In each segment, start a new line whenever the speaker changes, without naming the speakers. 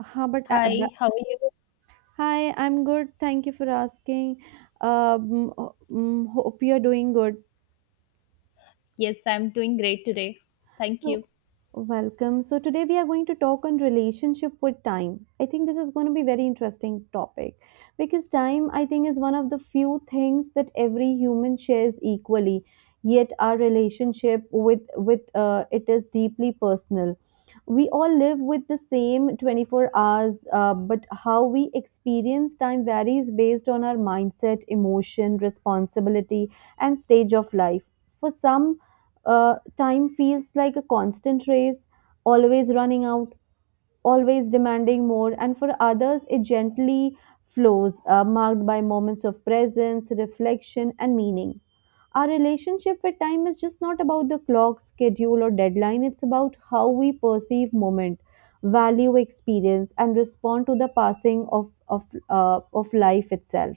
Huh, but
Hi, how are you?
hi, I'm good. Thank you for asking. Hope you're doing good.
Yes, I'm doing great today. Thank
So,
you.
Welcome. So today we are going to talk on relationship with time. I think this is going to be very interesting topic because time I think is one of the few things that every human shares equally. Yet our relationship with it is deeply personal. We all live with the same 24 hours, but how we experience time varies based on our mindset, emotion, responsibility, and stage of life. For some, time feels like a constant race, always running out, always demanding more, and for others, it gently flows, marked by moments of presence, reflection, and meaning. Our relationship with time is just not about the clock, schedule, or deadline. It's about how we perceive moment, value experience, and respond to the passing of life itself.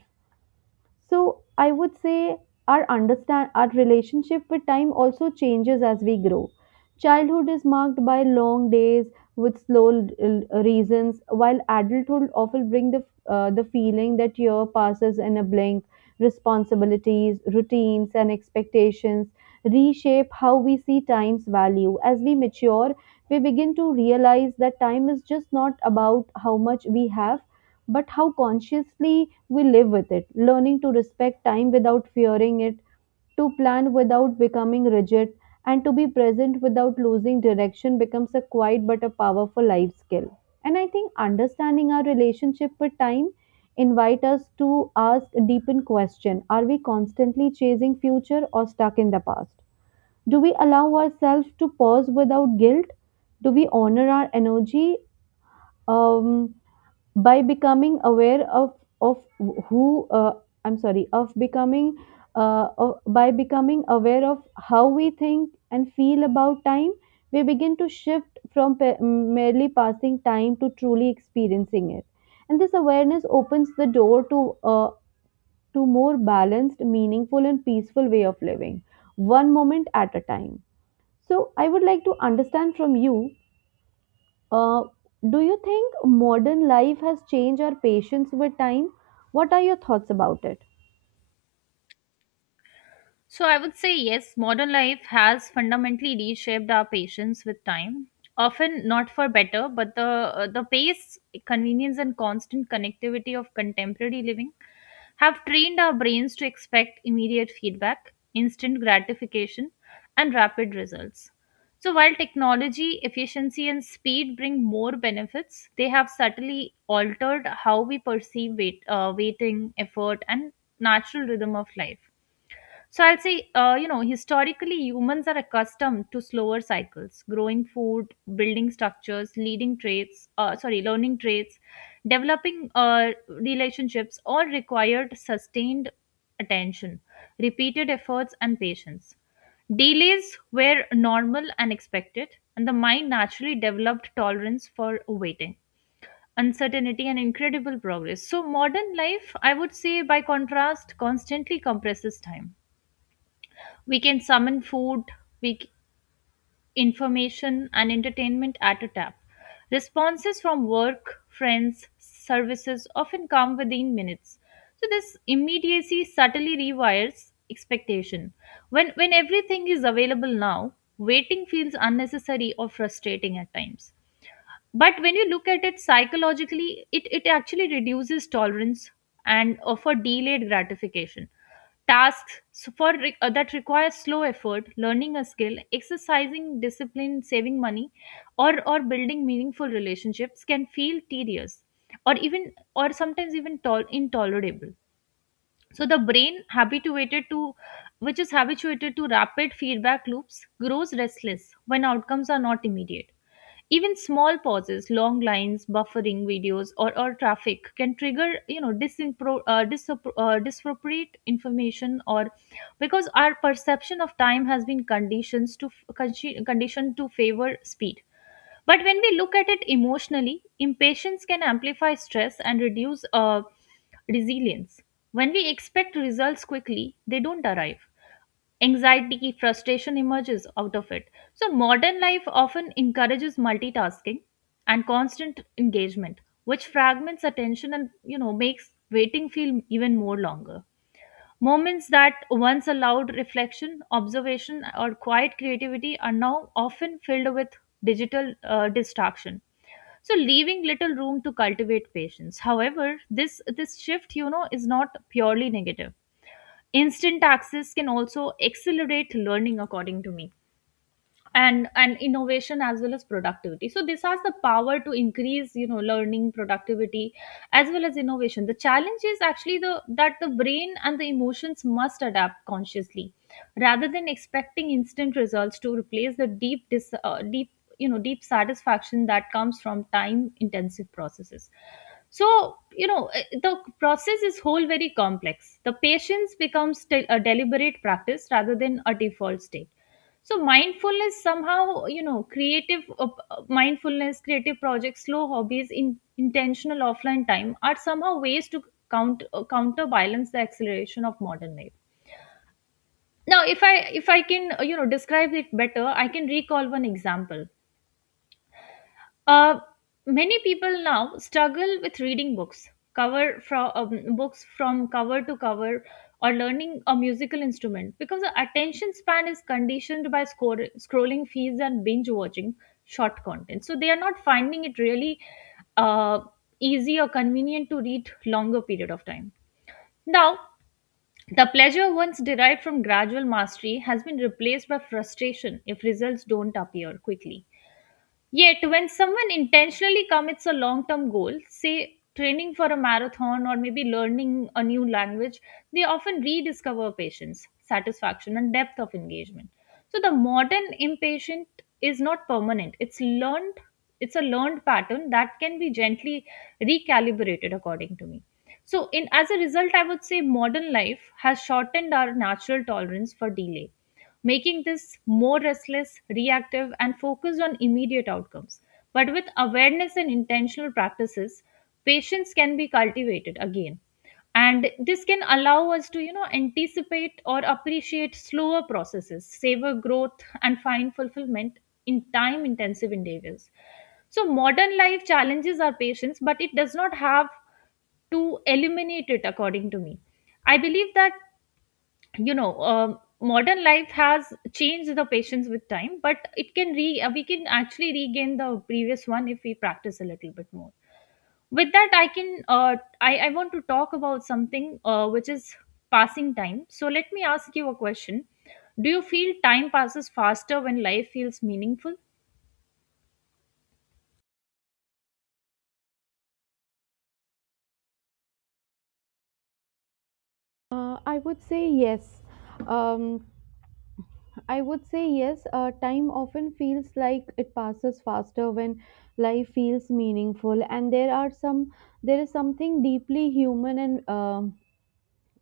So I would say our relationship with time also changes as we grow. Childhood is marked by long days with slow reasons, while adulthood often bring the feeling that year passes in a blink. Responsibilities, routines, and expectations reshape how we see time's value. As we mature, we begin to realize that time is just not about how much we have but how consciously we live with it, learning to respect time without fearing it, to plan without becoming rigid, and to be present without losing direction becomes a quiet but a powerful life skill. And I think understanding our relationship with time invite us to ask a deepened question: are we constantly chasing future or stuck in the past, do we allow ourselves to pause without guilt, do we honor our energy um, by becoming aware of who I'm sorry of becoming by becoming aware of how we think and feel about time, we begin to shift from merely passing time to truly experiencing it. And this awareness opens the door to to more balanced meaningful and peaceful way of living, one moment at a time. So I would like to understand from you, uh, do you think modern life has changed our patience with time? What are your thoughts about it?
So I would say yes, modern life has fundamentally reshaped our patience with time. Often not for better, but the pace, convenience, and constant connectivity of contemporary living have trained our brains to expect immediate feedback, instant gratification, and rapid results. So, while technology, efficiency, and speed bring more benefits, they have subtly altered how we perceive waiting, effort, and natural rhythm of life. So I'll say, you know, historically, humans are accustomed to slower cycles, growing food, building structures, learning traits, developing relationships, all required sustained attention, repeated efforts, and patience. Delays were normal and expected, and the mind naturally developed tolerance for waiting, uncertainty, and incredible progress. So, modern life, I would say, by contrast, constantly compresses time. We can summon food, we c- information and entertainment at a tap. Responses from work, friends, services often come within minutes. So this immediacy subtly rewires expectation. When everything is available now, waiting feels unnecessary or frustrating at times, but when you look at it psychologically, it actually reduces tolerance and for delayed gratification tasks. So that require slow effort, learning a skill, exercising discipline, saving money, or building meaningful relationships can feel tedious, or even or sometimes even intolerable. So the brain habituated to which is habituated to rapid feedback loops grows restless when outcomes are not immediate. Even small pauses, long lines, buffering videos, or traffic can trigger, you know, disappropriate information, or because our perception of time has been conditions to f- conchi- conditioned to favor speed. But when we look at it emotionally, impatience can amplify stress and reduce resilience. When we expect results quickly, they don't arrive. Anxiety, frustration emerges out of it. So, modern life often encourages multitasking and constant engagement, which fragments attention and, you know, makes waiting feel even more longer. Moments that once allowed reflection, observation, or quiet creativity are now often filled with digital distraction. So, leaving little room to cultivate patience. However, this shift, you know, is not purely negative. Instant access can also accelerate learning, according to me, and innovation as well as productivity. So this has the power to increase, you know, learning, productivity, as well as innovation. The challenge is actually the that the brain and the emotions must adapt consciously rather than expecting instant results to replace the deep, you know, deep satisfaction that comes from time intensive processes. So, you know, the process is whole very complex. The patience becomes a deliberate practice rather than a default state. So mindfulness, somehow, you know, creative mindfulness, creative projects, slow hobbies, in intentional offline time are somehow ways to counterbalance the acceleration of modern life. Now if I can, you know, describe it better, I can recall one example. uh, Many people now struggle with reading books, cover from books from cover to cover, or learning a musical instrument because the attention span is conditioned by scrolling feeds and binge watching short content. So they are not finding it really uh, easy or convenient to read longer period of time. Now, the pleasure once derived from gradual mastery has been replaced by frustration if results don't appear quickly. Yet, when someone intentionally commits a long term goal, say training for a marathon or maybe learning a new language, they often rediscover patience, satisfaction, and depth of engagement. So, the modern impatient is not permanent, it's learned. It's a learned pattern that can be gently recalibrated, according to me. So, in as a result, I would say modern life has shortened our natural tolerance for delay, making this more restless, reactive, and focused on immediate outcomes. But with awareness and intentional practices, patience can be cultivated again. And this can allow us to, you know, anticipate or appreciate slower processes, savor growth, and find fulfillment in time intensive endeavors. So, modern life challenges our patience, but it does not have to eliminate it, according to me. I believe that, you know, modern life has changed the patients with time, but it can re we can actually regain the previous one if we practice a little bit more. With that I want to talk about something, which is passing time. So let me ask you a question: do you feel time passes faster when life feels meaningful?
I would say yes. Um, I would say yes. Time often feels like it passes faster when life feels meaningful, and there is something deeply human and um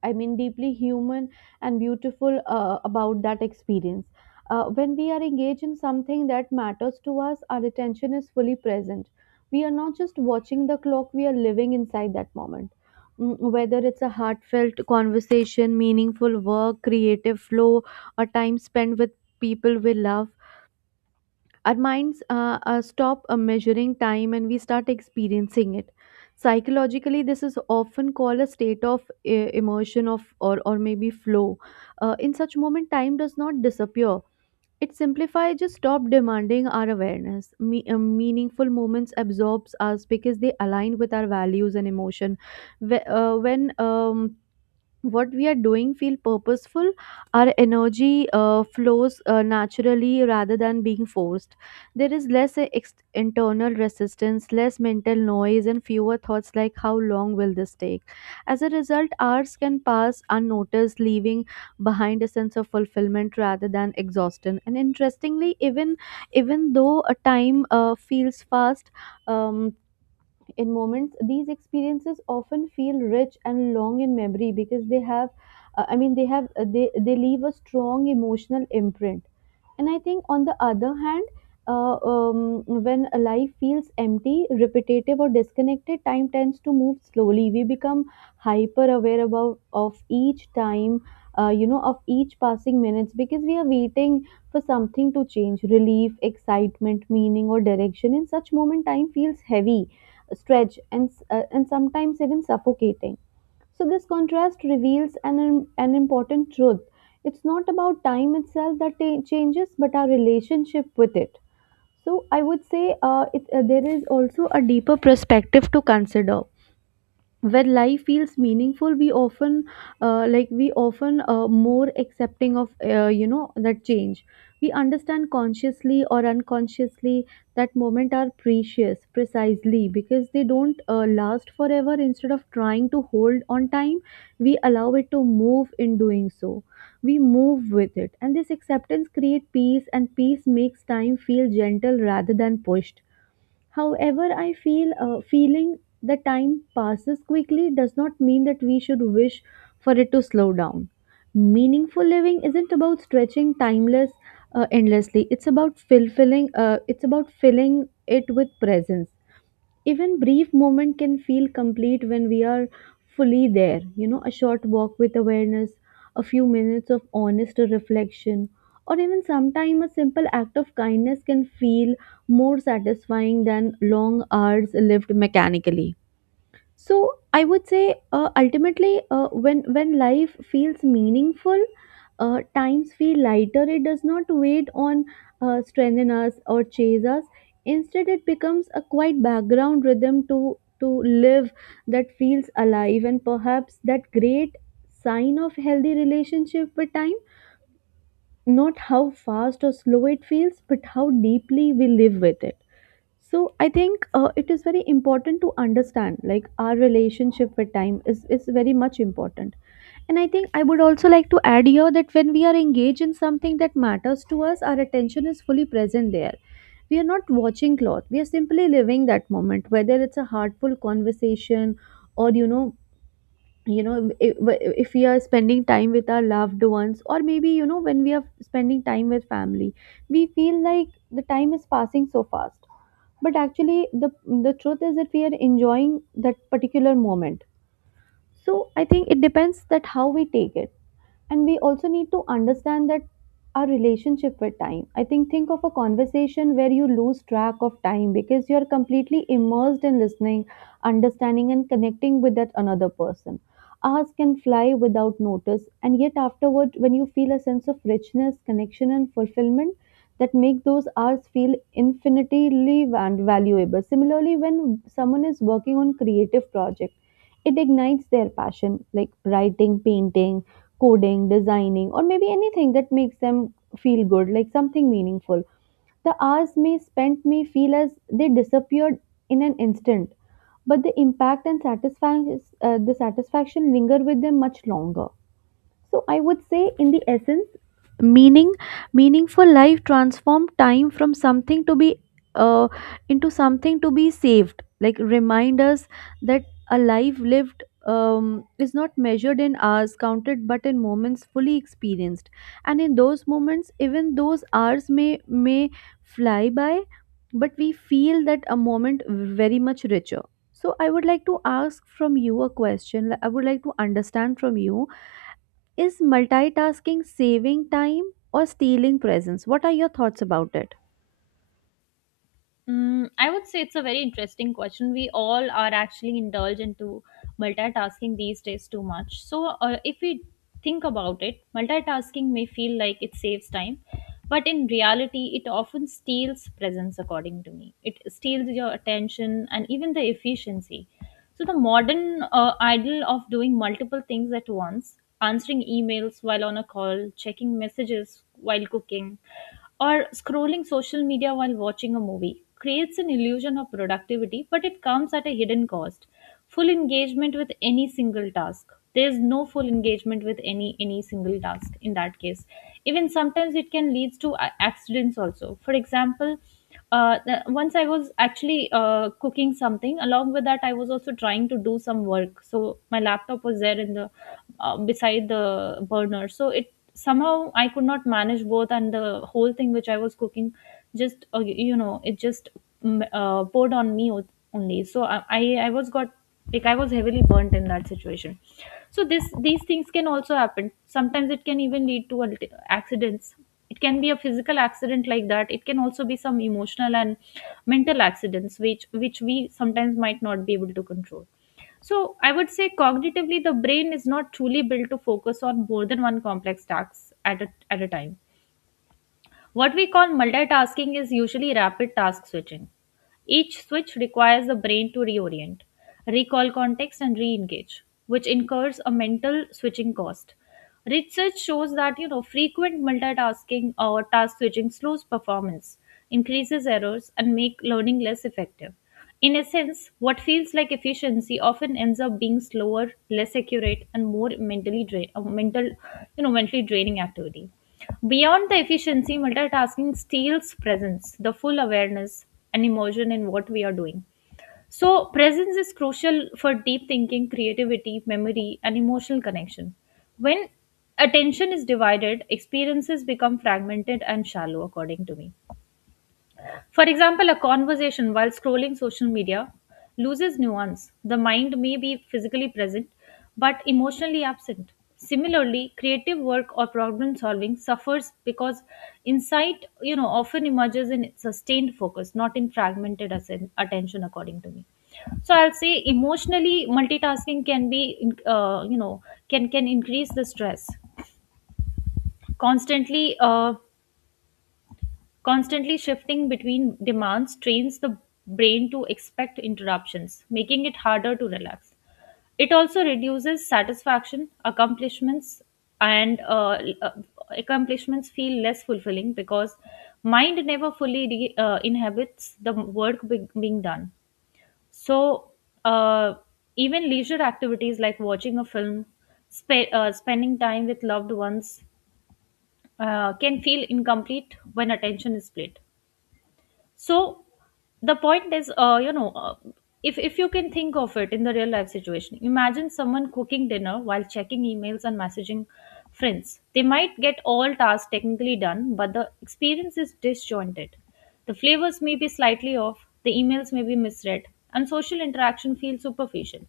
I mean, deeply human and beautiful about that experience. When we are engaged in something that matters to us, our attention is fully present. We are not just watching the clock, we are living inside that moment. Mm. Whether it's a heartfelt conversation, meaningful work, creative flow, or time spent with people we love, our minds stop measuring time and we start experiencing it. Psychologically this is often called a state of emotion or maybe flow. In such moment time does not disappear, it simplifies, just stop demanding our awareness. Meaningful moments absorbs us because they align with our values and emotion. When what we are doing feel purposeful, our energy flows naturally rather than being forced. There is less internal resistance, less mental noise and fewer thoughts like how long will this take. As a result hours can pass unnoticed, leaving behind a sense of fulfillment rather than exhaustion. And interestingly, even though a time feels fast um, in moments, these experiences often feel rich and long in memory because they have I mean they have they leave a strong emotional imprint. And I think, on the other hand, when a life feels empty, repetitive, or disconnected, time tends to move slowly. We become hyper aware about of each time, of each passing minutes because we are waiting for something to change, relief, excitement, meaning, or direction. In such moment, time feels heavy, stretched, and and sometimes even suffocating. So, this contrast reveals an important truth. It's not about time itself that changes, but our relationship with it. So, I would say there is also a deeper perspective to consider. When life feels meaningful we often more accepting of that change. We understand consciously or unconsciously that moment are precious precisely because they don't last forever. Instead of trying to hold on time we allow it to move. In doing so we move with it, and this acceptance creates peace, and peace makes time feel gentle rather than pushed. However, I feel feeling the time passes quickly does not mean that we should wish for it to slow down. Meaningful living isn't about stretching timeless endlessly. It's about fulfilling. It's about filling it with presence. Even brief moment can feel complete when we are fully there. You know, a short walk with awareness, a few minutes of honest reflection, or even sometimes a simple act of kindness can feel more satisfying than long hours lived mechanically. So I would say ultimately when life feels meaningful, times feel lighter. It does not wait on strengthen us or chase us. Instead, it becomes a quiet background rhythm to live that feels alive, and perhaps that great sign of healthy relationship with time. Not how fast or slow it feels, but how deeply we live with it. So I think it is very important to understand like our relationship with time is very much important. And I think I would also like to add here that when we are engaged in something that matters to us, our attention is fully present there. We are not watching cloth. We are simply living that moment, whether it's a heartful conversation or if we are spending time with our loved ones, or maybe you know, when we are spending time with family, we feel like the time is passing so fast, but actually the truth is that we are enjoying that particular moment. So I think it depends that how we take it, and we also need to understand that our relationship with time, I think of a conversation where you lose track of time because you're completely immersed in listening, understanding and connecting with that another person. Hours can fly without notice, and yet afterward when you feel a sense of richness, connection and fulfillment, that make those hours feel infinitely valuable. Similarly, when someone is working on creative project, it ignites their passion like writing, painting, coding, designing, or maybe anything that makes them feel good, like something meaningful. The hours may spent may feel as they disappeared in an instant, but the impact and satisfaction, the satisfaction linger with them much longer. So I would say, in the essence, meaning meaningful life transform time from something to be uh, into something to be saved, like remind us that a life lived is not measured in hours counted but in moments fully experienced, and in those moments even those hours may fly by, but we feel that a moment very much richer. So I would like to ask from you a question like, I would like to understand from you, is multitasking saving time or stealing presence? What are your thoughts about it?
Mm, I would say it's a very interesting question. We all are actually indulged into multitasking these days too much. So, if we think about it, multitasking may feel like it saves time, but in reality, it often steals presence, according to me. It steals your attention and even the efficiency. So, the modern idol of doing multiple things at once, answering emails while on a call, checking messages while cooking, or scrolling social media while watching a movie creates an illusion of productivity, but it comes at a hidden cost. Full engagement with any single task. There's no full engagement with any single task in that case. Even sometimes it can lead to accidents also. For example, once I was actually cooking something. Along with that, I was also trying to do some work. So my laptop was there in the beside the burner. So it, somehow I could not manage both, and the whole thing which I was cooking just, you know, it just, poured on me only. So I was got, like I was heavily burnt in that situation. So this these things can also happen. Sometimes it can even lead to accidents. It can be a physical accident like that. It can also be some emotional and mental accidents which we sometimes might not be able to control. So I would say cognitively, the brain is not truly built to focus on more than one complex task at a time. What we call multitasking is usually rapid task switching. Each switch requires the brain to reorient, recall context, and re engage, which incurs a mental switching cost. Research shows that, you know, frequent multitasking or task switching slows performance, increases errors, and make learning less effective. In essence, what feels like efficiency often ends up being slower, less accurate, and more you know, mentally draining activity. Beyond the efficiency, multitasking steals presence, the full awareness and emotion in what we are doing. So, presence is crucial for deep thinking, creativity, memory, and emotional connection. When attention is divided, experiences become fragmented and shallow, according to me. For example, a conversation while scrolling social media loses nuance. The mind may be physically present but emotionally absent. Similarly, creative work or problem solving suffers because insight, you know, often emerges in sustained focus, not in fragmented attention, according to me. So I'll say emotionally multitasking can be, you know, can increase the stress. Constantly uh, Constantly shifting between demands trains the brain to expect interruptions, making it harder to relax. It also reduces satisfaction, accomplishments, and accomplishments feel less fulfilling because mind never inhabits the being done. So, uh, even leisure activities like watching a film, spending time with loved ones, can feel incomplete when attention is split. So the point is, you know, if you can think of it in the real life situation, imagine someone cooking dinner while checking emails and messaging friends. They might get all tasks technically done, but the experience is disjointed. The flavors may be slightly off, the emails may be misread, and social interaction feels superficial.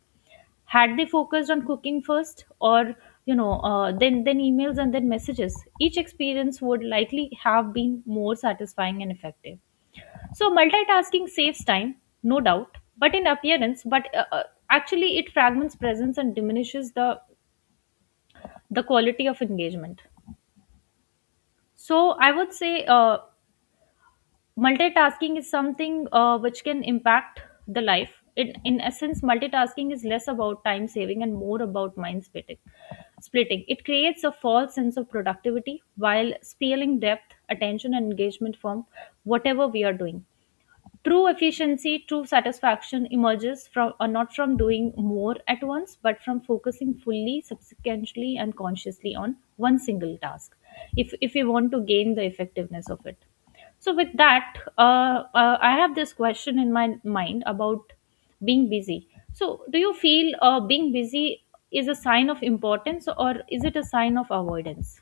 Had they focused on cooking first, or, you know, then emails and then messages, each experience would likely have been more satisfying and effective. So multitasking saves time, no doubt, but in appearance, but actually it fragments presence and diminishes the quality of engagement. So I would say, multitasking is something, which can impact the life. In essence, multitasking is less about time saving and more about mind splitting. Splitting it creates a false sense of productivity while stealing depth, attention, and engagement from whatever we are doing. True efficiency, true satisfaction emerges from or not from doing more at once, but from focusing fully, subsequently, and consciously on one single task. If we want to gain the effectiveness of it. So with that, I have this question in my mind about being busy. So do you feel being busy is a sign of importance or is it a sign of avoidance?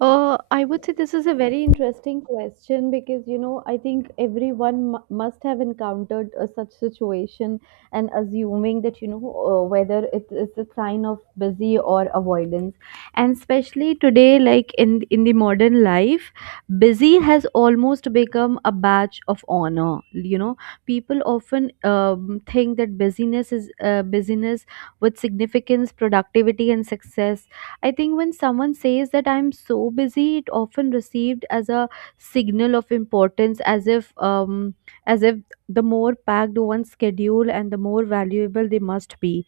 I would say this is a very interesting question because, you know, I think everyone must have encountered a such situation and assuming that, you know, whether it's a sign of busy or avoidance. And especially today, like in the modern life, busy has almost become a badge of honor. You know, people often think that busyness is busyness with significance, productivity, and success. I think when someone says that I'm so busy, it often received as a signal of importance, as if the more packed one's schedule and the more valuable they must be.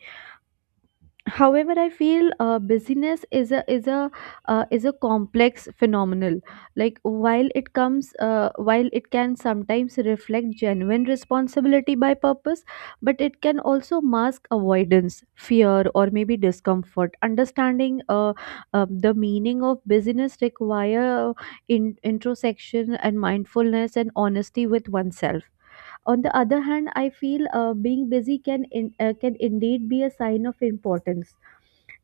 However I feel busyness is a complex phenomenon. Like while it comes while it can sometimes reflect genuine responsibility by purpose, but it can also mask avoidance, fear, or maybe discomfort. Understanding the meaning of busyness require introspection and mindfulness and honesty with oneself. On the other hand I feel being busy can indeed be a sign of importance,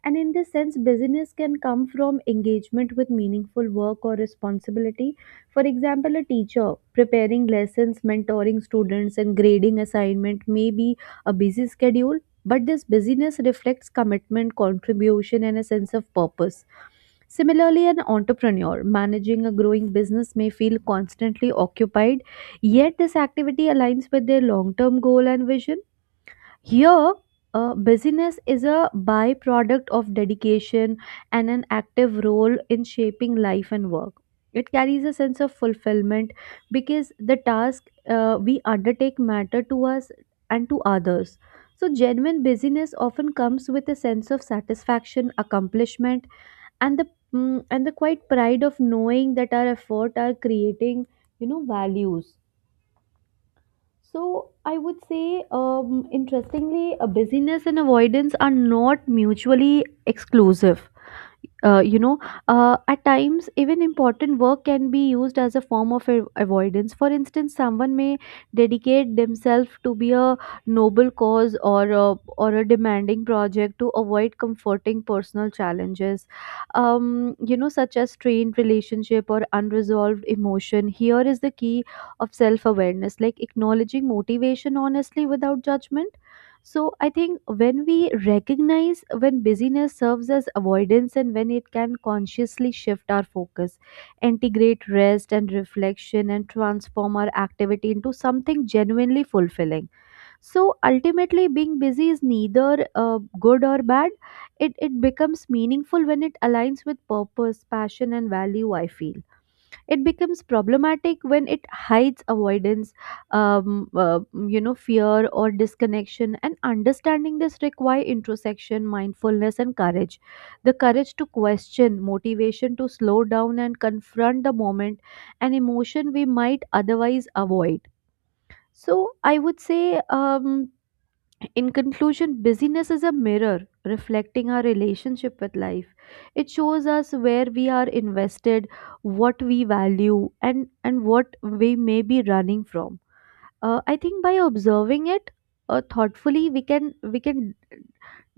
and in this sense, busyness can come from engagement with meaningful work or responsibility. For example, a teacher preparing lessons, mentoring students, and grading assignment may be a busy schedule, but this busyness reflects commitment, contribution, and a sense of purpose. Similarly, an entrepreneur managing a growing business may feel constantly occupied, yet this activity aligns with their long term goal and vision here, busyness is a byproduct of dedication and an active role in shaping life and work. It carries a sense of fulfillment because the task we undertake matter to us and to others. So, genuine busyness often comes with a sense of satisfaction, accomplishment, and the and the quiet pride of knowing that our effort are creating, values. So I would say, interestingly, busyness and avoidance are not mutually exclusive. uh, you know at times even important work can be used as a form of avoidance. For instance, someone may dedicate themselves to be a noble cause or a demanding project to avoid comforting personal challenges, such as strained relationship or unresolved emotion. Here is the key of self awareness, like acknowledging motivation honestly without judgment. So I think when we recognize when busyness serves as avoidance and when it can consciously shift our focus, integrate rest and reflection and transform our activity into something genuinely fulfilling. So ultimately being busy is neither good or bad. It becomes meaningful when it aligns with purpose, passion and value, I feel. It becomes problematic when it hides avoidance, um, uh, fear or disconnection, and understanding this require introspection, mindfulness and courage, the courage to question motivation, to slow down and confront the moment, an emotion we might otherwise avoid. So i would say um, in conclusion, busyness is a mirror reflecting our relationship with life. It shows us where we are invested, what we value, and what we may be running from. I think by observing it thoughtfully, we can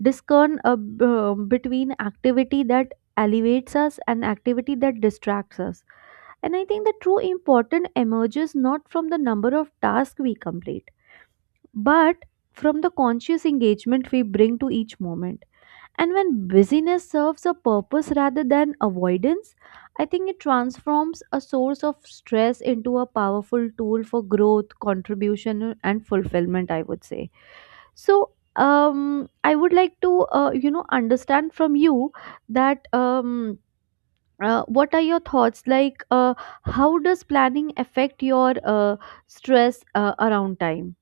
discern, between activity that elevates us and activity that distracts us. And I think the true important emerges not from the number of tasks we complete but from the conscious engagement we bring to each moment. And when busyness serves a purpose rather than avoidance, I think it transforms a source of stress into a powerful tool for growth, contribution, and fulfillment, I would say. So, I would like to, understand from you that what are your thoughts? Like, how does planning affect your stress around time?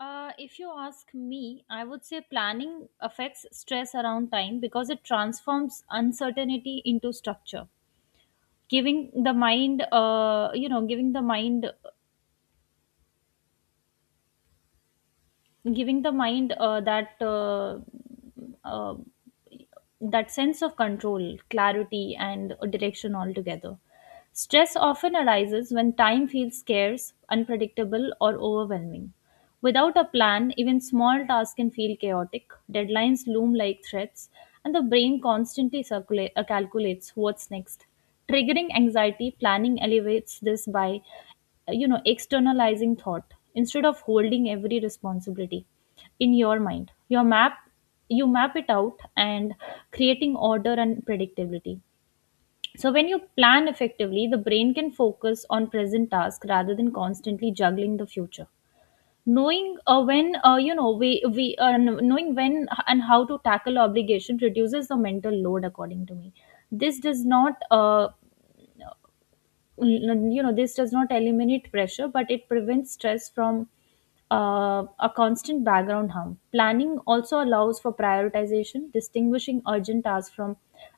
If you ask me, I would say planning affects stress around time because it transforms uncertainty into structure, giving the mind, giving the mind, giving the mind uh, that uh, uh, that sense of control, clarity, and direction altogether. Stress often arises when time feels scarce, unpredictable, or overwhelming. Without a plan, even small tasks can feel chaotic, deadlines loom like threats, and the brain constantly calculates what's next. Triggering anxiety, planning elevates this by externalizing thought instead of holding every responsibility in your mind. You map it out and creating order and predictability. So when you plan effectively, the brain can focus on present task rather than constantly juggling the future, knowing when, knowing when and how to tackle obligation reduces the mental load. According to me, this does not this does not eliminate pressure, but it prevents stress from a constant background hum. Planning also allows for prioritization, distinguishing urgent tasks from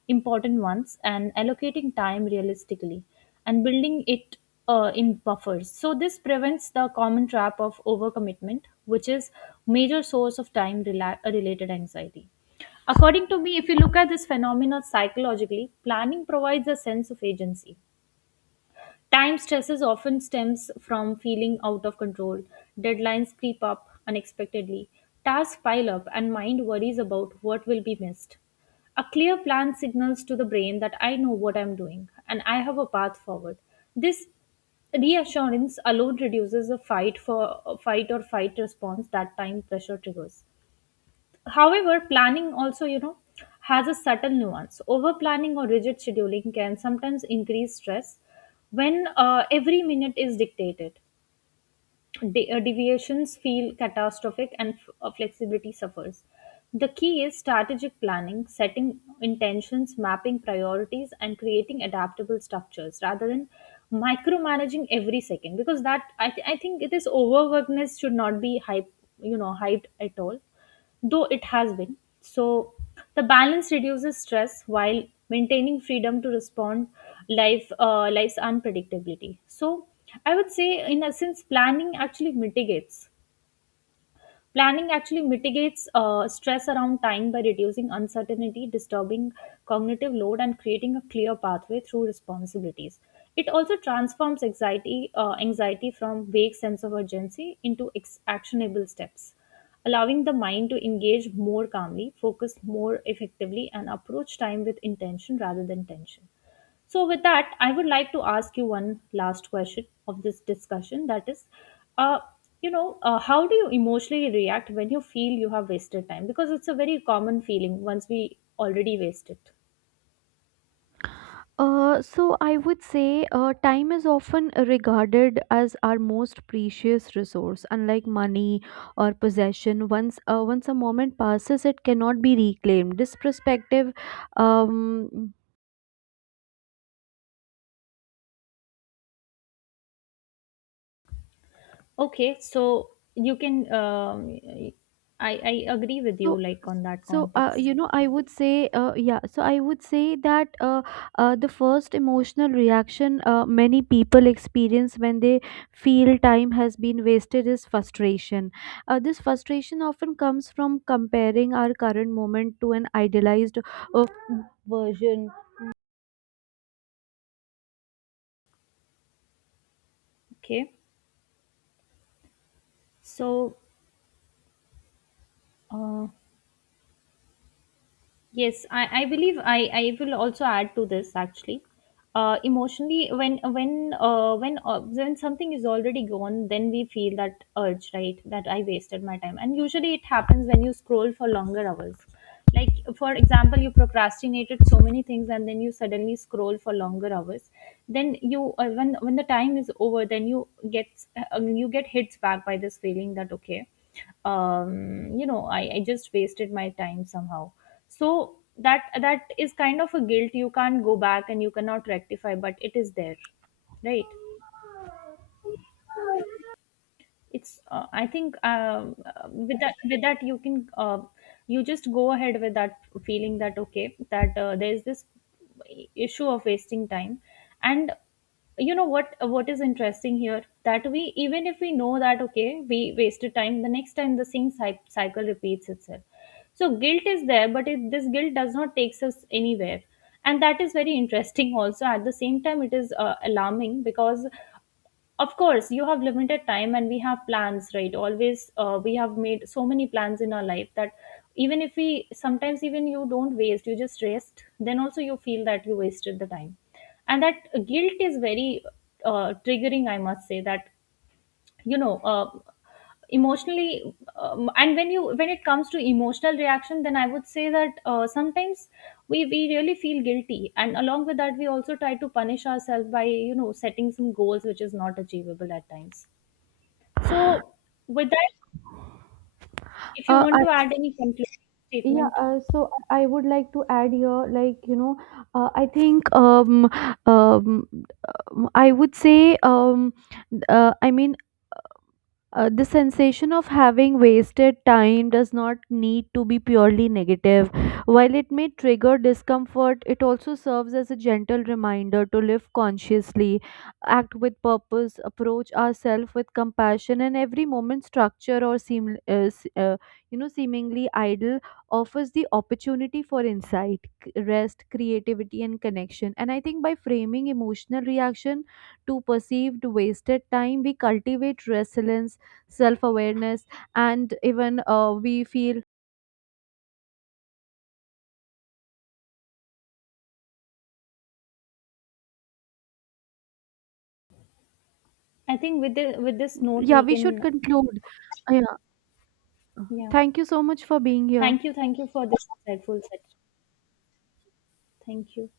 important ones and allocating time realistically and building it in buffers. So this prevents the common trap of overcommitment, which is major source of related anxiety. According to me, if you look at this phenomenon psychologically, planning provides a sense of agency. Time stresses often stems from feeling out of control. Deadlines creep up unexpectedly, tasks pile up, and mind worries about what will be missed. A clear plan signals to the brain that I know what I'm doing and I have a path forward. This reassurance alone reduces the fight for fight or fight response that time pressure triggers. However, planning also, you know, has a subtle nuance. Over planning or rigid scheduling can sometimes increase stress when every minute is dictated. Deviations feel catastrophic and flexibility suffers. The key is strategic planning, setting intentions, mapping priorities, and creating adaptable structures rather than micromanaging every second, because I think it is overworkedness should not be hyped at all, though it has been. So the balance reduces stress while maintaining freedom to respond life life's unpredictability. So I would say in essence Planning actually mitigates stress around time by reducing uncertainty, disturbing cognitive load, and creating a clear pathway through responsibilities. It also transforms anxiety, anxiety from vague sense of urgency into actionable steps, allowing the mind to engage more calmly, focus more effectively, and approach time with intention rather than tension. So, with that, I would like to ask you one last question of this discussion. That is, uh, how do you emotionally react when you feel you have wasted time? Because it's a very common feeling once we already waste it.
So I would say time is often regarded as our most precious resource. Unlike money or possession, once a moment passes, it cannot be reclaimed. This perspective um,
Okay, so you can, I agree with
So,
you, like on that
so
context.
you know, I would say, yeah. So I would say that the first emotional reaction many people experience when they feel time has been wasted is frustration. This frustration often comes from comparing our current moment to an idealized uh, version.
Okay, so. Uh, Yes, I believe I will also add to this actually. Emotionally, when something is already gone, then we feel that urge, right? That I wasted my time, and usually it happens when you scroll for longer hours. Like for example, you procrastinated so many things, and then you suddenly scroll for longer hours. Then you when the time is over, then you get hits back by this feeling that okay, I just wasted my time somehow. So that is kind of a guilt. You can't go back and you cannot rectify, but it is there, right? It's I think with that you can you just go ahead with that feeling that okay, that there is this issue of wasting time. And you know what is interesting here, that we, even if we know that okay we wasted time, the next time the same cycle repeats itself. So guilt is there, but this guilt does not takes us anywhere. And that is very interesting. Also, at the same time it is alarming, because of course, you have limited time and we have plans, right? Always, we have made so many plans in our life that even if we sometimes, even you don't waste, you just rest, then also you feel that you wasted the time. And that guilt is very triggering, I must say, that, you know, uh, emotionally, and when you when it comes to emotional reaction, then I would say that sometimes we really feel guilty, and along with that we also try to punish ourselves by, you know, setting some goals which is not achievable at times. So, with that, if you want
I,
to add any concluding
yeah.
statement,
So I would like to add here, like you know, I think um, I would say I mean the sensation of having wasted time does not need to be purely negative. While it may trigger discomfort, it also serves as a gentle reminder to live consciously, act with purpose, approach ourselves with compassion, and every moment, structure or seem, seemingly idle, offers the opportunity for insight, rest, creativity, and connection. And I think by framing emotional reaction to perceived wasted time, we cultivate resilience, self awareness, and even we feel,
I think with this note
yeah,
we
we should
can,
conclude. Yeah,
yeah.
thank you so much for being here.
Thank you for this insightful session. Thank you.